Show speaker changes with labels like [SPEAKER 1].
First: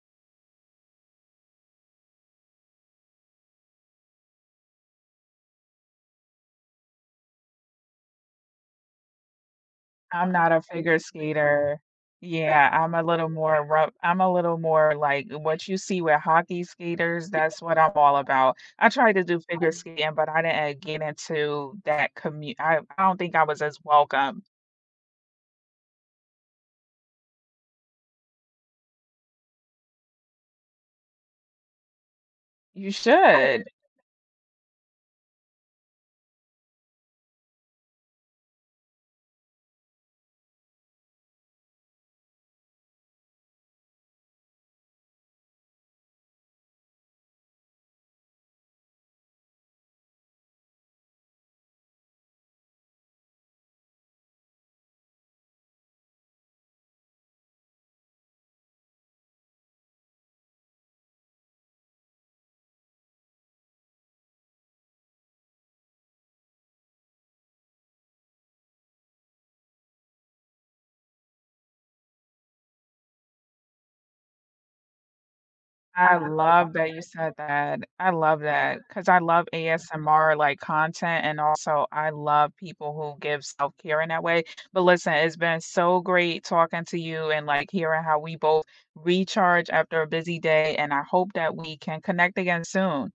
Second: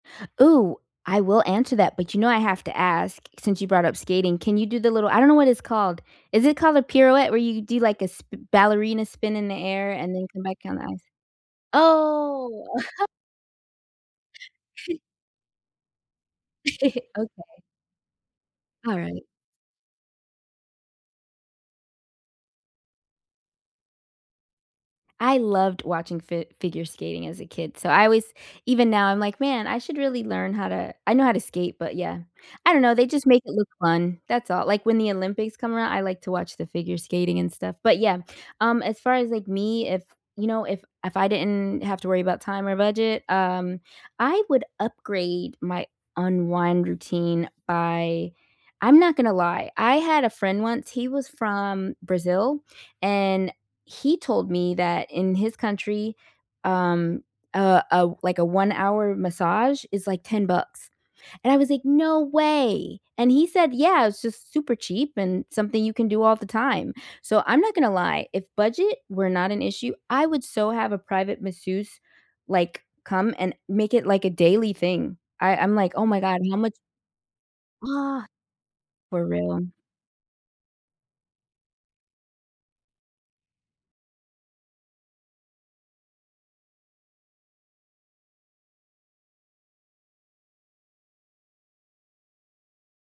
[SPEAKER 1] Ooh, I will answer that, but you know I have to ask, since you brought up skating, can you do the little I don't know what it's called, is it called a pirouette where you could do, like, a sp ballerina spin in the air and then
[SPEAKER 2] I'm
[SPEAKER 1] come
[SPEAKER 2] not
[SPEAKER 1] back
[SPEAKER 2] a
[SPEAKER 1] on the
[SPEAKER 2] figure
[SPEAKER 1] ice?
[SPEAKER 2] skater.
[SPEAKER 1] Oh.
[SPEAKER 2] Yeah, I'm a little more rough I'm a little more like what you see with hockey skaters, that's
[SPEAKER 1] Okay.
[SPEAKER 2] what I'm all about. I tried to
[SPEAKER 1] Alright.
[SPEAKER 2] do figure skating but I didn't, uh, get into that commu I I don't think I was as welcome.
[SPEAKER 1] I loved watching fi figure skating as a kid, so I always even now I'm like, "Man, I should really learn how to" I know how to skate, but yeah. I don't
[SPEAKER 2] You
[SPEAKER 1] know, they just make it
[SPEAKER 2] should.
[SPEAKER 1] look fun, that's all, like when the Olympics come around, I like to watch the figure skating and stuff. But yeah, um, as far as, like, me, if you know, if if I didn't have to worry about time or budget, um, I would upgrade my unwind routine by I'm not gonna lie, I had a friend once, he was from Brazil, and he told me that in his country, um, uh, uh, o like, a 1 hour massage is, like, 10 bucks, and I was like, "No way!" And he said, "Yeah, it's just super cheap and something you can do all the time." So I'm not gonna lie, if budget were not an issue, I would so have a private masseuse, like, come and make it, like, a daily thing, I I'm like, "Oh
[SPEAKER 2] I
[SPEAKER 1] my God, how
[SPEAKER 2] love
[SPEAKER 1] much"
[SPEAKER 2] that you said that. I
[SPEAKER 1] Ah,
[SPEAKER 2] love that, 'cause I
[SPEAKER 1] for
[SPEAKER 2] love
[SPEAKER 1] real.
[SPEAKER 2] ASMR, like, content and also, I love people who give self-care in that way. But listen, it's been so great talking to you and, like, hearing how we both recharge after a busy day, and I hope that we can connect again soon.